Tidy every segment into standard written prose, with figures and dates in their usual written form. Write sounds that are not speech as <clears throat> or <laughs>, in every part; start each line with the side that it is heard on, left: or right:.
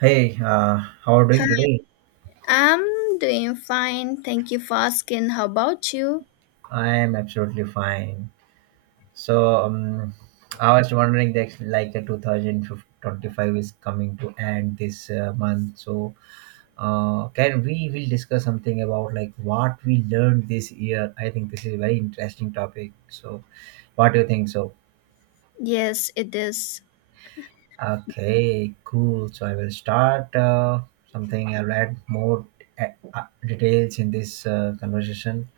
right: Hey, how are you doing today?
left: I'm doing fine. Thank you for asking. How about you?
right: I am absolutely fine. So, I was wondering that like 2025 is coming to end this month. So, can we will discuss something about like what we learned this year? I think this is a very interesting topic. So, what do you think? So,
left: Yes, it is.
right: okay, cool. So, I will start something. I'll add more uh, details in this conversation.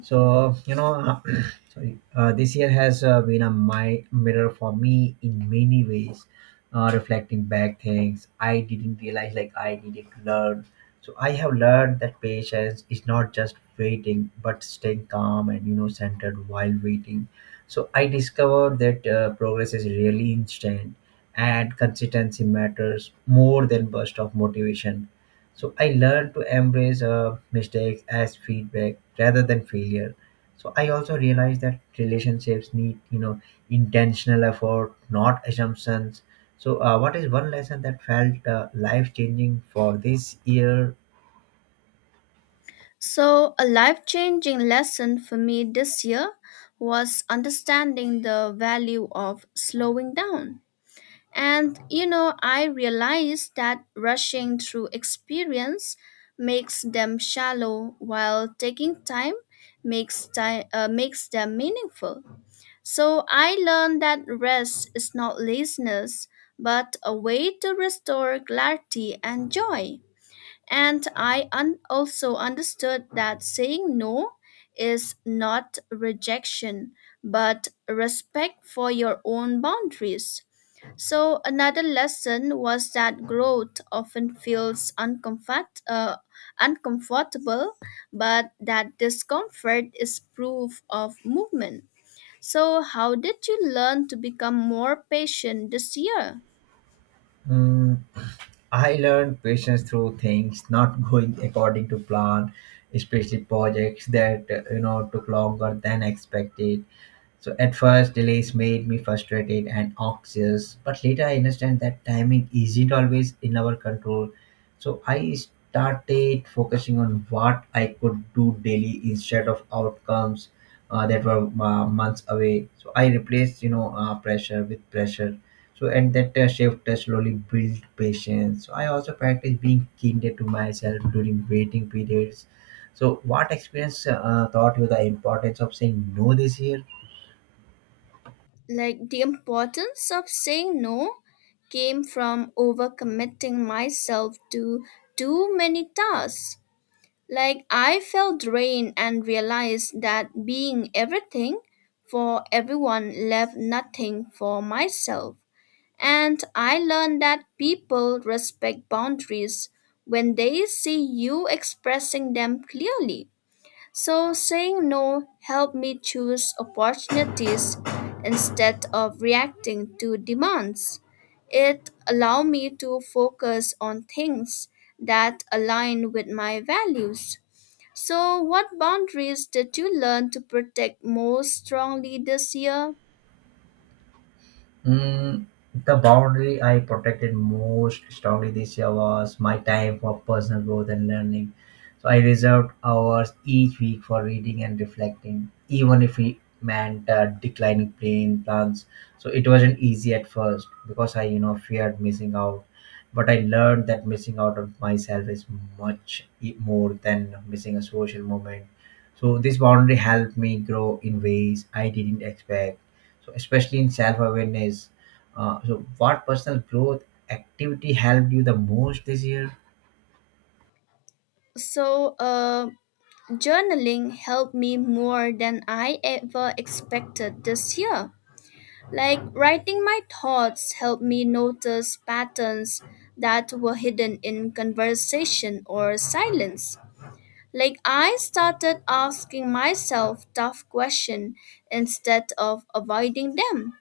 right: So, <clears throat> sorry, this year has been a my mirror for me in many ways. Reflecting back things I didn't realize like I needed to learn. So I have learned that patience is not just waiting, but staying calm and centered while waiting. So I discovered that progress is really instant, and consistency matters more than burst of motivation. So I learned to embrace mistakes as feedback rather than failure. So I also realized that relationships need, intentional effort, not assumptions. So what is one lesson that felt life changing for this year?
left: So, a life changing lesson for me this year was understanding the value of slowing down. And, you know, I realized that rushing through experience makes them shallow while taking time makes them meaningful. So I learned that rest is not laziness, but a way to restore clarity and joy. And I also understood that saying no is not rejection, but respect for your own boundaries. So another lesson was that growth often feels uncomfortable, but that discomfort is proof of movement. So, how did you learn to become more patient this year?
right: Mm. I learned patience through things not going according to plan, especially projects that took longer than expected. So at first, delays made me frustrated and anxious, but later I understand that timing isn't always in our control. So I started focusing on what I could do daily instead of outcomes that were months away. So I replaced, pressure with pressure, so at that shift, I slowly built patience. So I also practice being kinder to myself during waiting periods. So what experience taught you the importance of saying no this year?
left: Like the importance of saying no came from overcommitting myself to too many tasks. Like I felt drained and realized that being everything for everyone left nothing for myself. And I learned that people respect boundaries when they see you expressing them clearly. So saying no helped me choose opportunities instead of reacting to demands. It allowed me to focus on things that align with my values. So, what boundaries did you learn to protect most strongly this year?
right: Mm. The boundary I protected most strongly this year was my time for personal growth and learning. So I reserved hours each week for reading and reflecting, even if it meant declining playing plans. So it wasn't easy at first because I, feared missing out. But I learned that missing out on myself is much more than missing a social moment. So this boundary helped me grow in ways I didn't expect, so especially in self awareness. So, what personal growth activity helped you the most this year?
left: So, uh, Journaling helped me more than I ever expected this year. Like writing my thoughts helped me notice patterns that were hidden in conversation or silence. Like I started asking myself tough questions instead of avoiding them.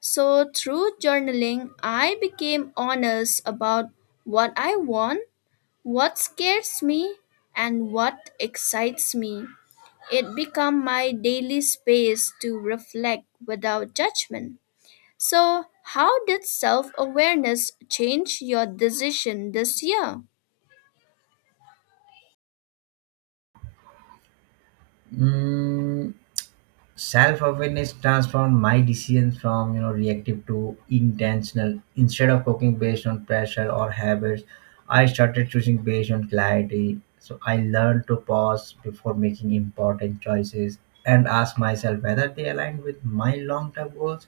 left: So through journaling, I became honest about what I want, what scares me, and what excites me. It became my daily space to reflect without judgment. So, how did self awareness change your decision this year?
right: Mm. Self awareness transformed my decisions from reactive to intentional. Instead of cooking based on pressure or habits, I started choosing based on clarity. So I learned to pause before making important choices and ask myself whether they align with my long term goals,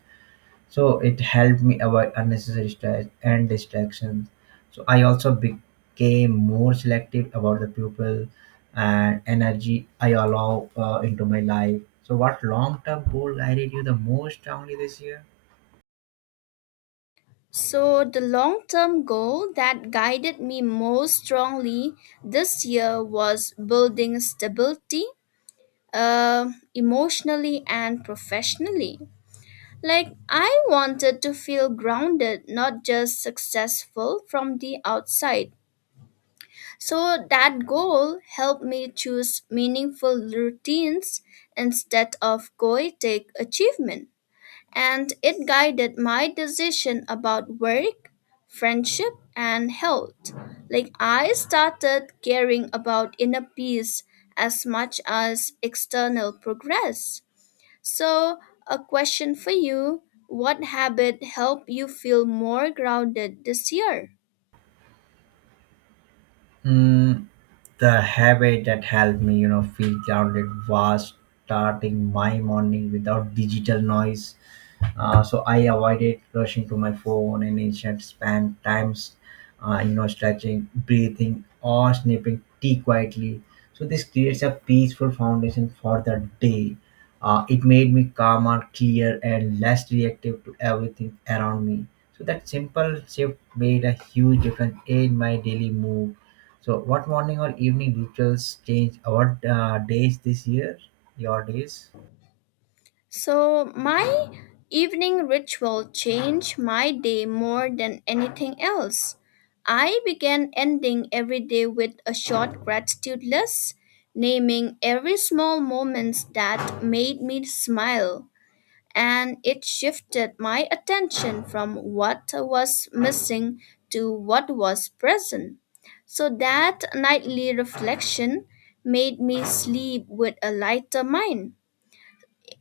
right: so it helped me avoid unnecessary stress and distractions. So I also became more selective about the people and energy I allow into my life. So what long-term goal guided you the most strongly this year?
left: So, the long term goal that guided me most strongly this year was building stability, emotionally and professionally. Like, I wanted to feel grounded, not just successful from the outside. So that goal helped me choose meaningful routines instead of goetic achievement. And it guided my decision about work, friendship, and health. Like I started caring about inner peace as much as external progress. So, a question for you. What habit helped you feel more grounded this year?
right: Mm. The habit that helped me feel grounded was starting my morning without digital noise. So I avoided rushing to my phone and instead spent times, stretching, breathing, or snipping tea quietly. So this creates a peaceful foundation for the day. It made me calmer, clear, and less reactive to everything around me. So that simple shift made a huge difference in my daily mood. So, what morning or evening rituals changed our days this year? Your days?
left: So, my evening ritual changed my day more than anything else. I began ending every day with a short gratitude list, naming every small moments that made me smile, and it shifted my attention from what was missing to what was present. So that nightly reflection made me sleep with a lighter mind,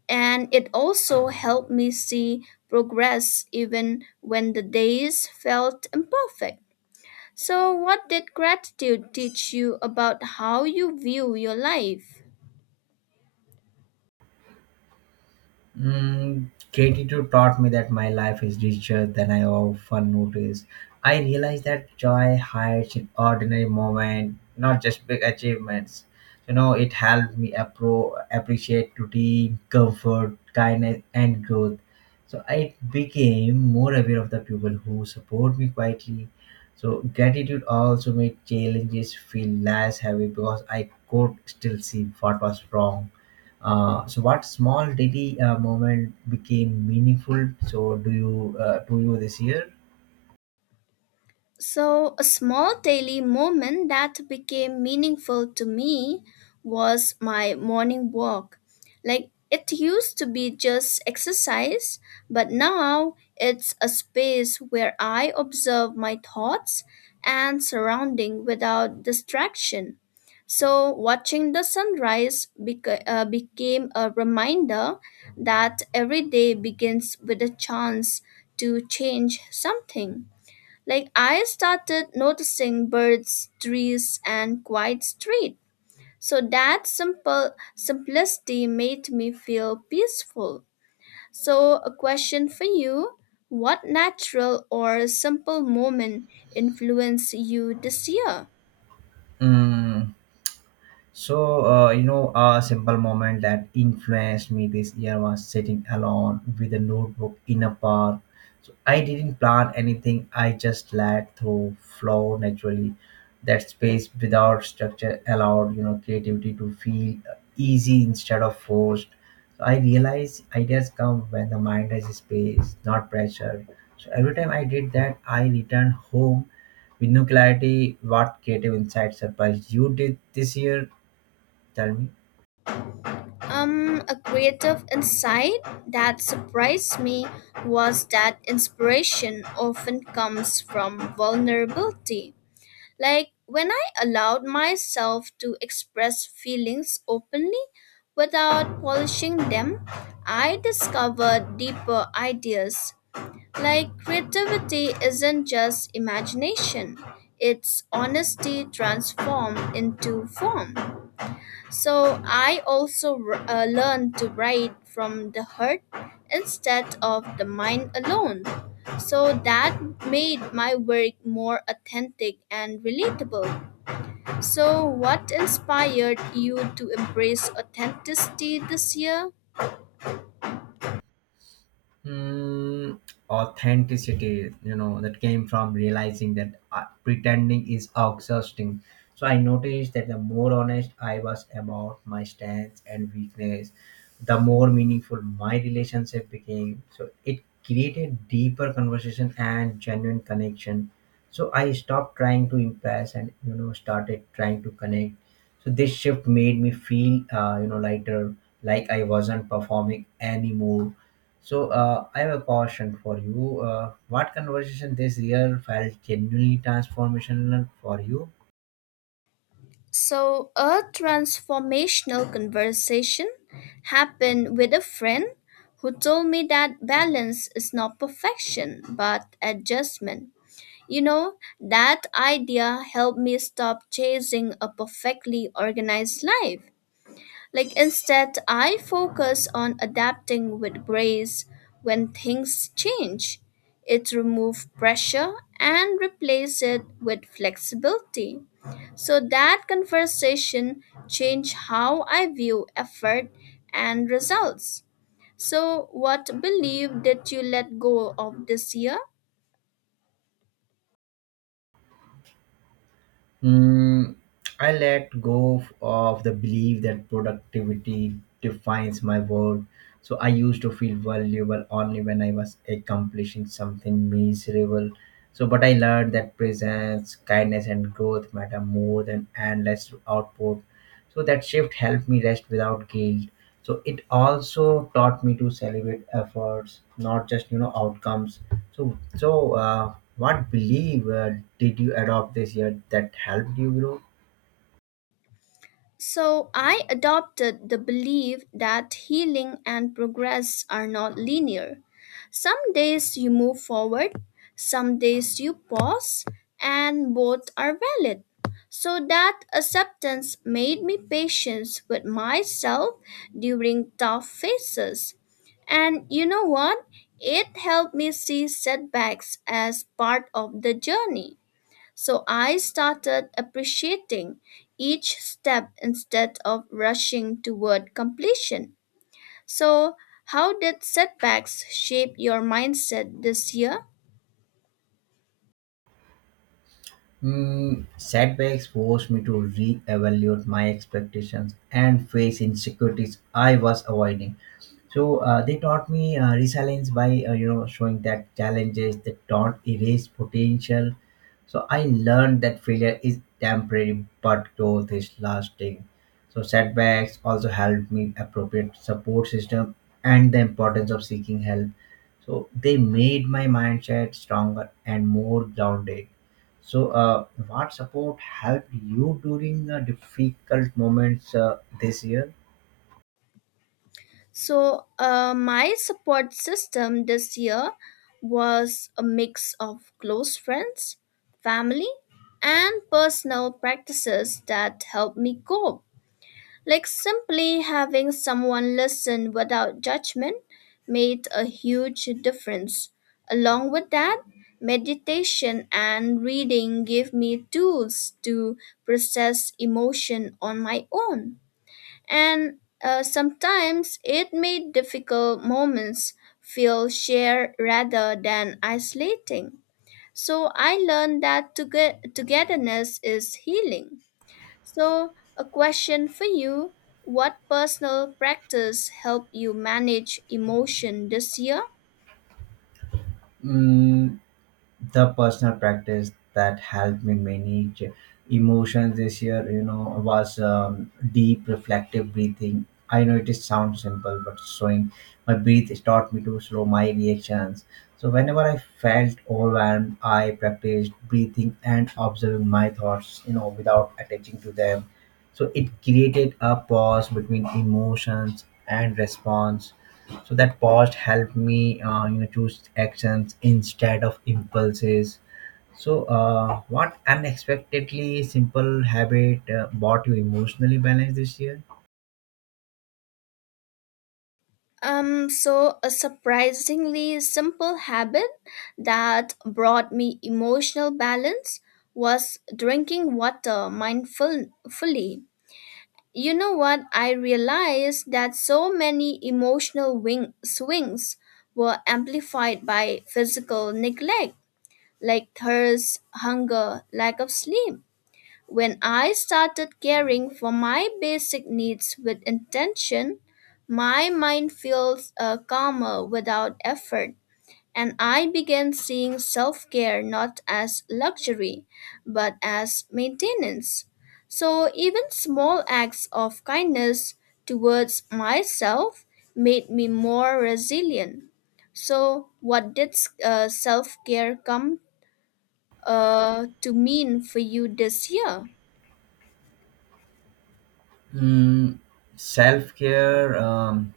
left: and it also helped me see progress even when the days felt imperfect. So, what did gratitude teach you about how you view your life?
right: Mm. Gratitude taught me that my life is richer than I often notice. I realized that joy hides in ordinary moments, not just big achievements. It helped me appreciate routine, comfort, kindness, and growth. So I became more aware of the people who support me quietly. So gratitude also made challenges feel less heavy because I could still see what was wrong. So what small daily moment became meaningful, so do you to you this year?
left: So, a small daily moment that became meaningful to me was my morning walk. Like, it used to be just exercise, but now it's a space where I observe my thoughts and surrounding without distraction. So, watching the sunrise became a reminder that every day begins with a chance to change something. Like I started noticing birds, trees, and quiet street. So that simple simplicity made me feel peaceful. So a question for you. What natural or simple moment influenced you this year?
right: Mm. So, a simple moment that influenced me this year was sitting alone with a notebook in a park. So, I didn't plan anything, I just let through flow naturally. That space without structure allowed, creativity to feel easy instead of forced. So, I realized ideas come when the mind has space, not pressure. So, every time I did that, I returned home with no clarity. What creative insight surprised you did this year? Tell me.
left: A creative insight that surprised me was that inspiration often comes from vulnerability. Like when I allowed myself to express feelings openly without polishing them, I discovered deeper ideas. Like creativity isn't just imagination, it's honesty transformed into form. So I also learned to write from the heart instead of the mind alone. So that made my work more authentic and relatable. So, what inspired you to embrace authenticity this year?
right: Mm. Authenticity that came from realizing that pretending is exhausting. So I noticed that the more honest I was about my stance and weakness, the more meaningful my relationship became. So it created deeper conversation and genuine connection. So I stopped trying to impress and started trying to connect. So this shift made me feel lighter, like I wasn't performing anymore. So I have a question for you. What conversation this year felt genuinely transformational for you?
left: So, a transformational conversation happened with a friend who told me that balance is not perfection but adjustment. You know, that idea helped me stop chasing a perfectly organized life. Like instead, I focus on adapting with grace when things change. It removes pressure and replace it with flexibility. So that conversation changed how I view effort and results. So what belief did you let go of this year?
right: Mm. I let go of the belief that productivity defines my worth. So I used to feel valuable only when I was accomplishing something miserable. So, but I learned that presence, kindness, and growth matter more than endless output. So that shift helped me rest without guilt. So it also taught me to celebrate efforts, not just outcomes. So, what belief did you adopt this year that helped you grow?
left: So I adopted the belief that healing and progress are not linear. Some days you move forward, some days you pause, and both are valid. So that acceptance made me patient with myself during tough phases. And you know what? It helped me see setbacks as part of the journey. So I started appreciating each step instead of rushing toward completion. So, how did setbacks shape your mindset this year?
right: Mm. Setbacks forced me to re-evaluate my expectations and face insecurities I was avoiding. So they taught me resilience by showing that challenges that don't erase potential. So I learned that failure is temporary, but growth is lasting. So setbacks also helped me appropriate support system and the importance of seeking help. So they made my mindset stronger and more grounded. So what support helped you during the difficult moments this year?
left: My support system this year was a mix of close friends, family, and personal practices that helped me cope. Like simply having someone listen without judgment made a huge difference. Along with that, meditation and reading give me tools to process emotion on my own. And sometimes it made difficult moments feel shared rather than isolating. So I learned that togetherness is healing. So, a question for you. What personal practice helped you manage emotion this year?
right: Mm. The personal practice that helped me manage emotions this year was deep reflective breathing. I know it is sound simple, but slowing my breath taught me to slow my reactions. So whenever I felt overwhelmed, I practiced breathing and observing my thoughts without attaching to them. So it created a pause between emotions and response. So that pause helped me choose actions instead of impulses. So what unexpectedly simple habit bought you emotionally balance this year?
left: A surprisingly simple habit that brought me emotional balance was drinking water mindfully. You know what? I realized that so many emotional swings were amplified by physical neglect, like thirst, hunger, lack of sleep. When I started caring for my basic needs with intention, my mind feels calmer without effort, and I began seeing self care not as luxury, but as maintenance. So, even small acts of kindness towards myself made me more resilient. So, what did self care come to mean for you this year?
right: Mm. Self care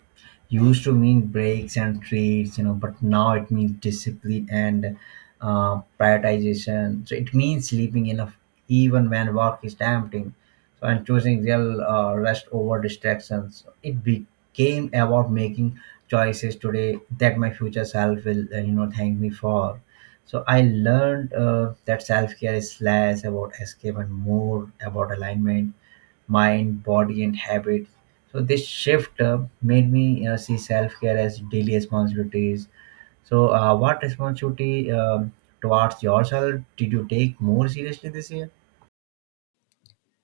right: used to mean breaks and treats, but now it means discipline and prioritization. So it means sleeping enough even when work is tempting. So and choosing real rest over distractions. It became about making choices today that my future self will, thank me for. So I learned that self care is less about escape and more about alignment, mind, body, and habits. So this shift made me see self-care as daily responsibilities. So what responsibility towards yourself did you take more seriously this year?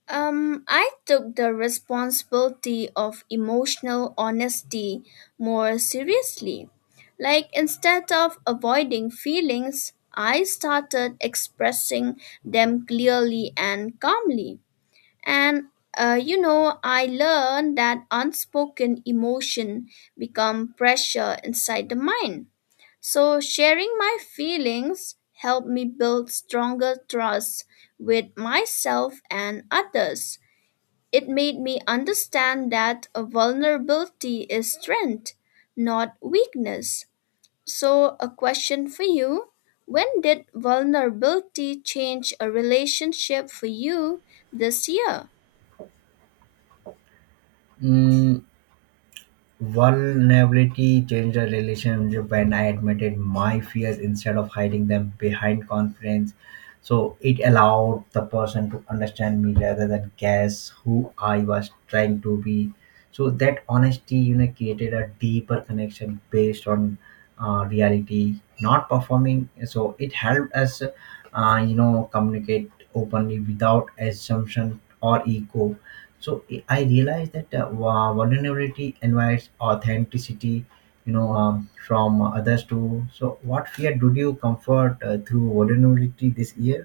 left: I took the responsibility of emotional honesty more seriously. Like, instead of avoiding feelings, I started expressing them clearly and calmly. And, you know, I learned that unspoken emotion become pressure inside the mind. So, sharing my feelings helped me build stronger trust with myself and others. It made me understand that a vulnerability is strength, not weakness. So, a question for you. When did vulnerability change a relationship for you this year?
right: Mm. Vulnerability changed the relationship when I admitted my fears instead of hiding them behind confidence. So it allowed the person to understand me rather than guess who I was trying to be. So that honesty, created a deeper connection based on reality, not performing. So it helped us, communicate openly without assumption or ego. So I realized that vulnerability invites authenticity from others too. So what fear did you comfort through vulnerability this year?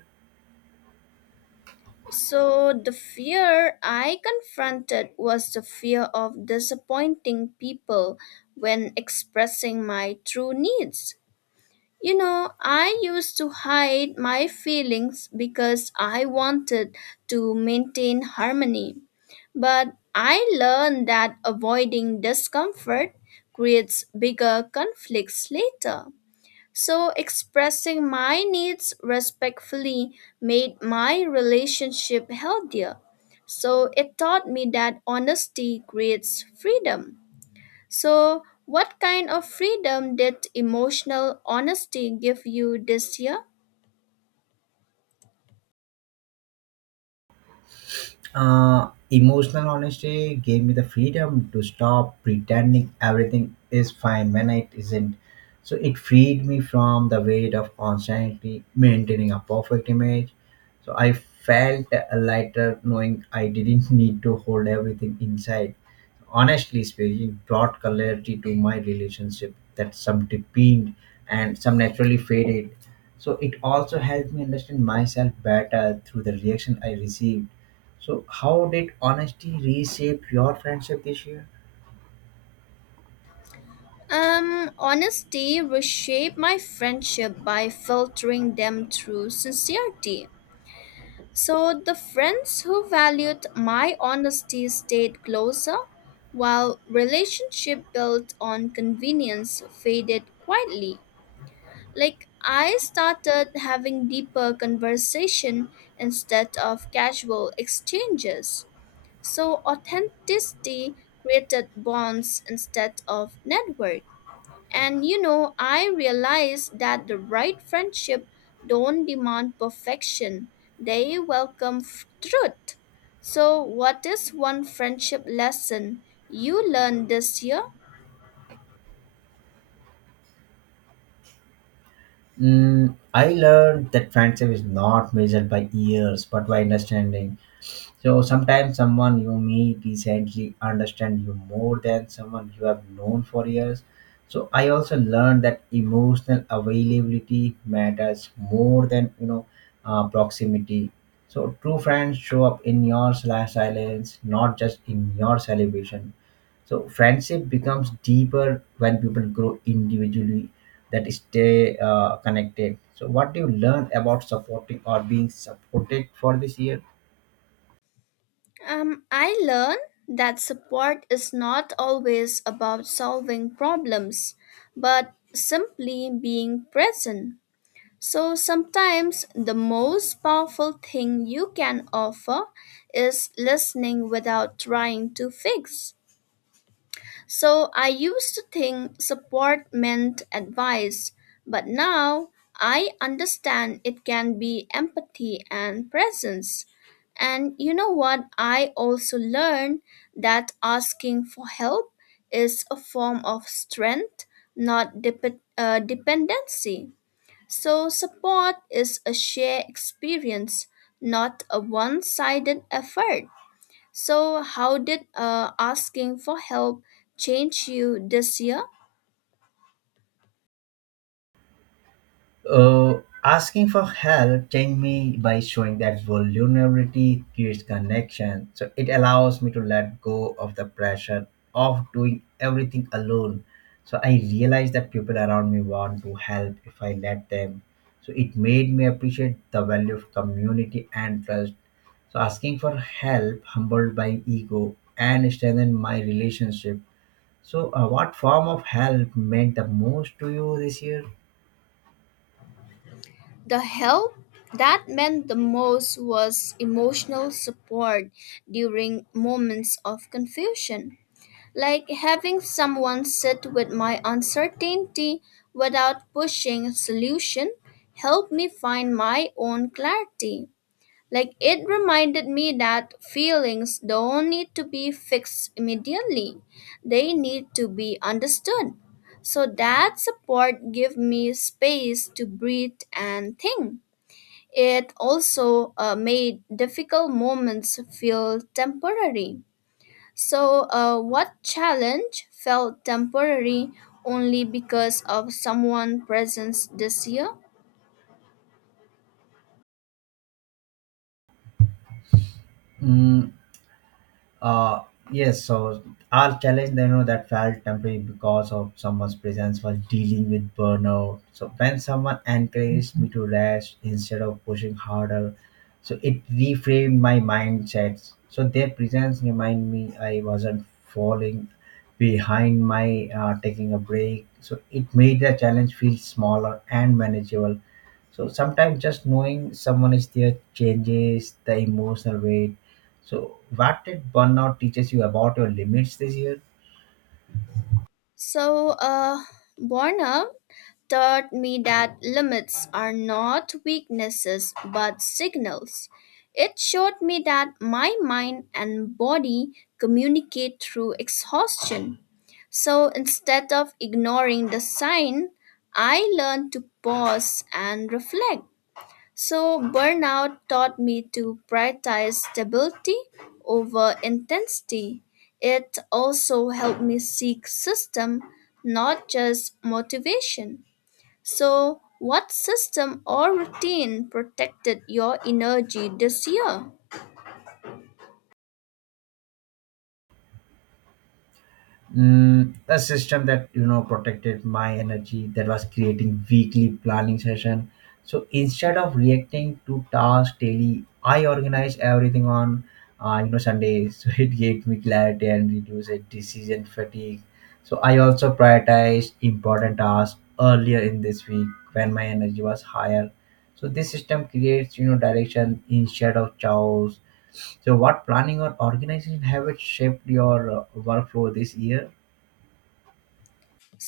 left: So, the fear I confronted was the fear of disappointing people when expressing my true needs. You know, I used to hide my feelings because I wanted to maintain harmony. But I learned that avoiding discomfort creates bigger conflicts later. So, expressing my needs respectfully made my relationship healthier. So, it taught me that honesty creates freedom. So, what kind of freedom did emotional honesty give you this year?
right: Emotional honesty gave me the freedom to stop pretending everything is fine when it isn't. So it freed me from the weight of constantly maintaining a perfect image. So I felt lighter knowing I didn't <laughs> need to hold everything inside. Honestly speaking, brought clarity to my relationship that some deepened and some naturally faded. So it also helped me understand myself better through the reaction I received. So, how did honesty reshape your friendship this year?
left: Honesty reshaped my friendship by filtering them through sincerity. So the friends who valued my honesty stayed closer, while relationship built on convenience faded quietly. Like I started having deeper conversation instead of casual exchanges. So authenticity created bonds instead of network. And you know, I realized that the right friendship don't demand perfection. They welcome truth. So what is one friendship lesson you learned this year?
right: Mm. I learned that friendship is not measured by years but by understanding. So, sometimes someone you meet recently understand you more than someone you have known for years. So, I also learned that emotional availability matters more than proximity. So, true friends show up in your slash silence, not just in your celebration. So friendship becomes deeper when people grow individually, that stay connected. So what do you learn about supporting or being supported for this year?
left: I learned that support is not always about solving problems, but simply being present. So sometimes the most powerful thing you can offer is listening without trying to fix. So I used to think support meant advice, but now I understand it can be empathy and presence. And you know what? I also learned that asking for help is a form of strength, not dependency. So, support is a shared experience, not a one sided effort. So, how did asking for help change you this year?
right: Asking for help changed me by showing that vulnerability creates connection. So it allows me to let go of the pressure of doing everything alone. So I realized that people around me want to help if I let them. So it made me appreciate the value of community and trust. So asking for help humbled my ego and strengthened my relationship. So what form of help meant the most to you this year?
left: The help that meant the most was emotional support during moments of confusion. Like having someone sit with my uncertainty without pushing a solution helped me find my own clarity. Like it reminded me that feelings don't need to be fixed immediately. They need to be understood. So that support gave me space to breathe and think. It also made difficult moments feel temporary. So, what challenge felt temporary only because of someone's presence this year?
right: Mm. Uh, yes, so our challenge, that felt temporary because of someone's presence was dealing with burnout. So when someone encouraged me to rest instead of pushing harder, so it reframed my mindsets. So their presence remind me I wasn't falling behind my taking a break. So it made the challenge feel smaller and manageable. So sometimes just knowing someone is there changes the emotional weight. So, what did burnout teaches you about your limits this year?
left: So, burnout taught me that limits are not weaknesses but signals. It showed me that my mind and body communicate through exhaustion. So, instead of ignoring the sign, I learned to pause and reflect. So, burnout taught me to prioritize stability over intensity. It also helped me seek system, not just motivation. So, what system or routine protected your energy this year?
right: Mm. A system that protected my energy that was creating weekly planning session. So instead of reacting to tasks daily, I organized everything on Sundays. <laughs> So it gave me clarity and reduced decision fatigue. So I also prioritized important tasks earlier in this week when my energy was higher. So this system creates direction instead of chaos. So, what planning or organization habits shaped your workflow this year?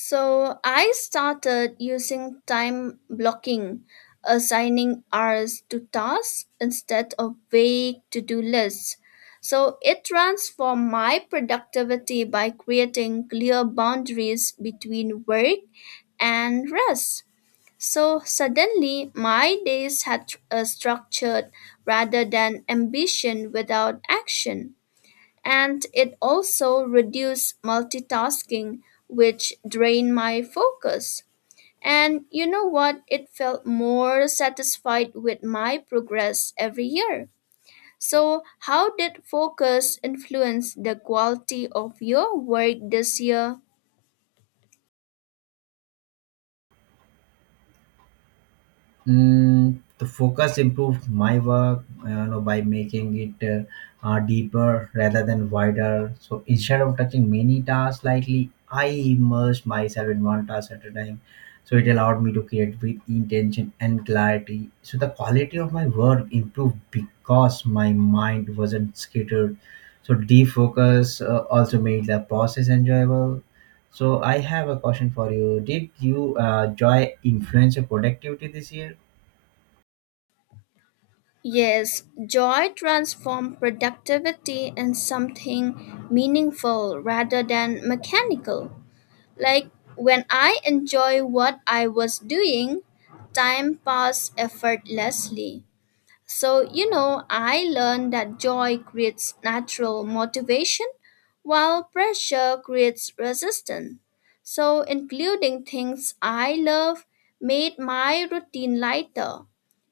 left: So I started using time blocking, assigning hours to tasks instead of vague to do lists. So it transformed my productivity by creating clear boundaries between work and rest. So suddenly, my days had a structured rather than ambition without action, and it also reduced multitasking which drained my focus. And you know what? It felt more satisfied with my progress every year. So how did focus influence the quality of your work this year?
right: Mm. The focus improved my work by making it deeper rather than wider. So instead of touching many tasks lightly, I immersed myself in one task at a time. So it allowed me to create with intention and clarity. So the quality of my work improved because my mind wasn't scattered. So defocus also made the process enjoyable. So I have a question for you. Did you joy influence your productivity this year?
left: Yes, joy transformed productivity in something meaningful rather than mechanical. Like when I enjoy what I was doing, time passed effortlessly. So, you know, I learned that joy creates natural motivation while pressure creates resistance. So, including things I love made my routine lighter,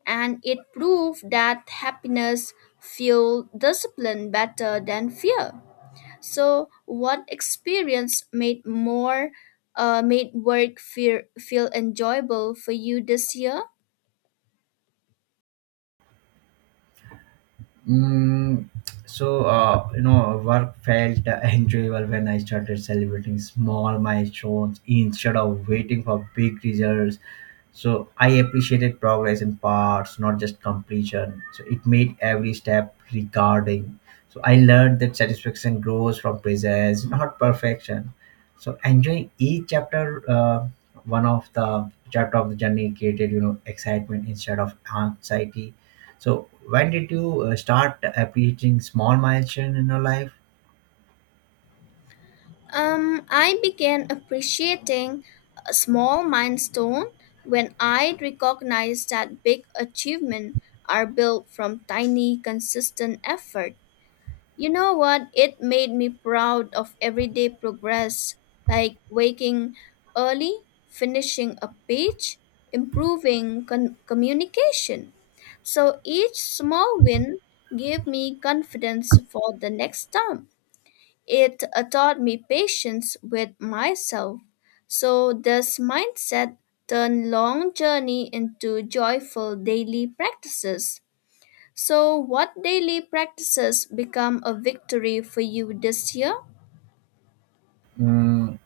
left: and it proved that happiness fueled discipline better than fear. So, what experience made work feel enjoyable for you this year?
right: Mm. So work felt <laughs> enjoyable when I started celebrating small milestones instead of waiting for big results. So I appreciated progress in parts, not just completion. So it made every step regarding. So I learned that satisfaction grows from presence, not perfection. So enjoying one of the chapter of the journey created, excitement instead of anxiety. So when did you start appreciating small milestone in your life?
left: I began appreciating a small milestone when I recognized that big achievements are built from tiny, consistent effort. You know what? It made me proud of everyday progress, like waking early, finishing a page, improving communication. So each small win gave me confidence for the next time. It taught me patience with myself. So this mindset turned long journey into joyful daily practices. So, what daily practices become a victory for you this year?
right: Mm.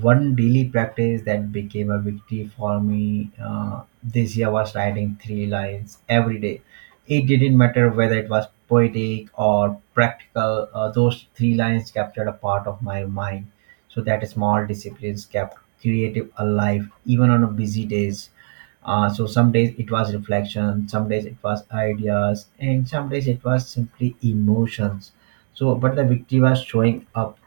right: One daily practice that became a victory for me this year was writing three lines every day. It didn't matter whether it was poetic or practical, those three lines captured a part of my mind. So that small disciplines kept creative alive even on a busy days. So some days it was reflection, some days it was ideas, and some days it was simply emotions. So, but the victory was showing up,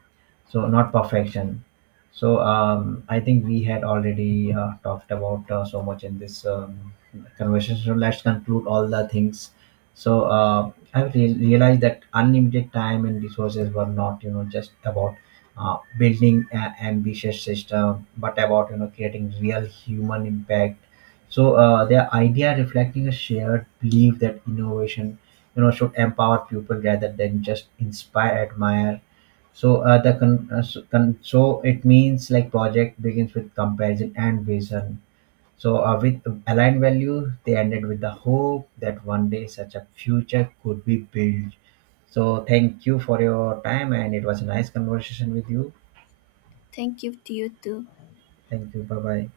right: so not perfection. So I think we had already talked about so much in this conversation. So let's conclude all the things. So I realized that unlimited time and resources were not, just about building an ambitious system, but about creating real human impact. So their idea reflecting a shared belief that innovation, should empower people rather than just inspire, admire. So the con- so, con- so it means like project begins with comparison and vision. So with aligned values, they ended with the hope that one day such a future could be built. So thank you for your time, and it was a nice conversation with you.
left: Thank you to you too.
right: Thank you. Bye bye.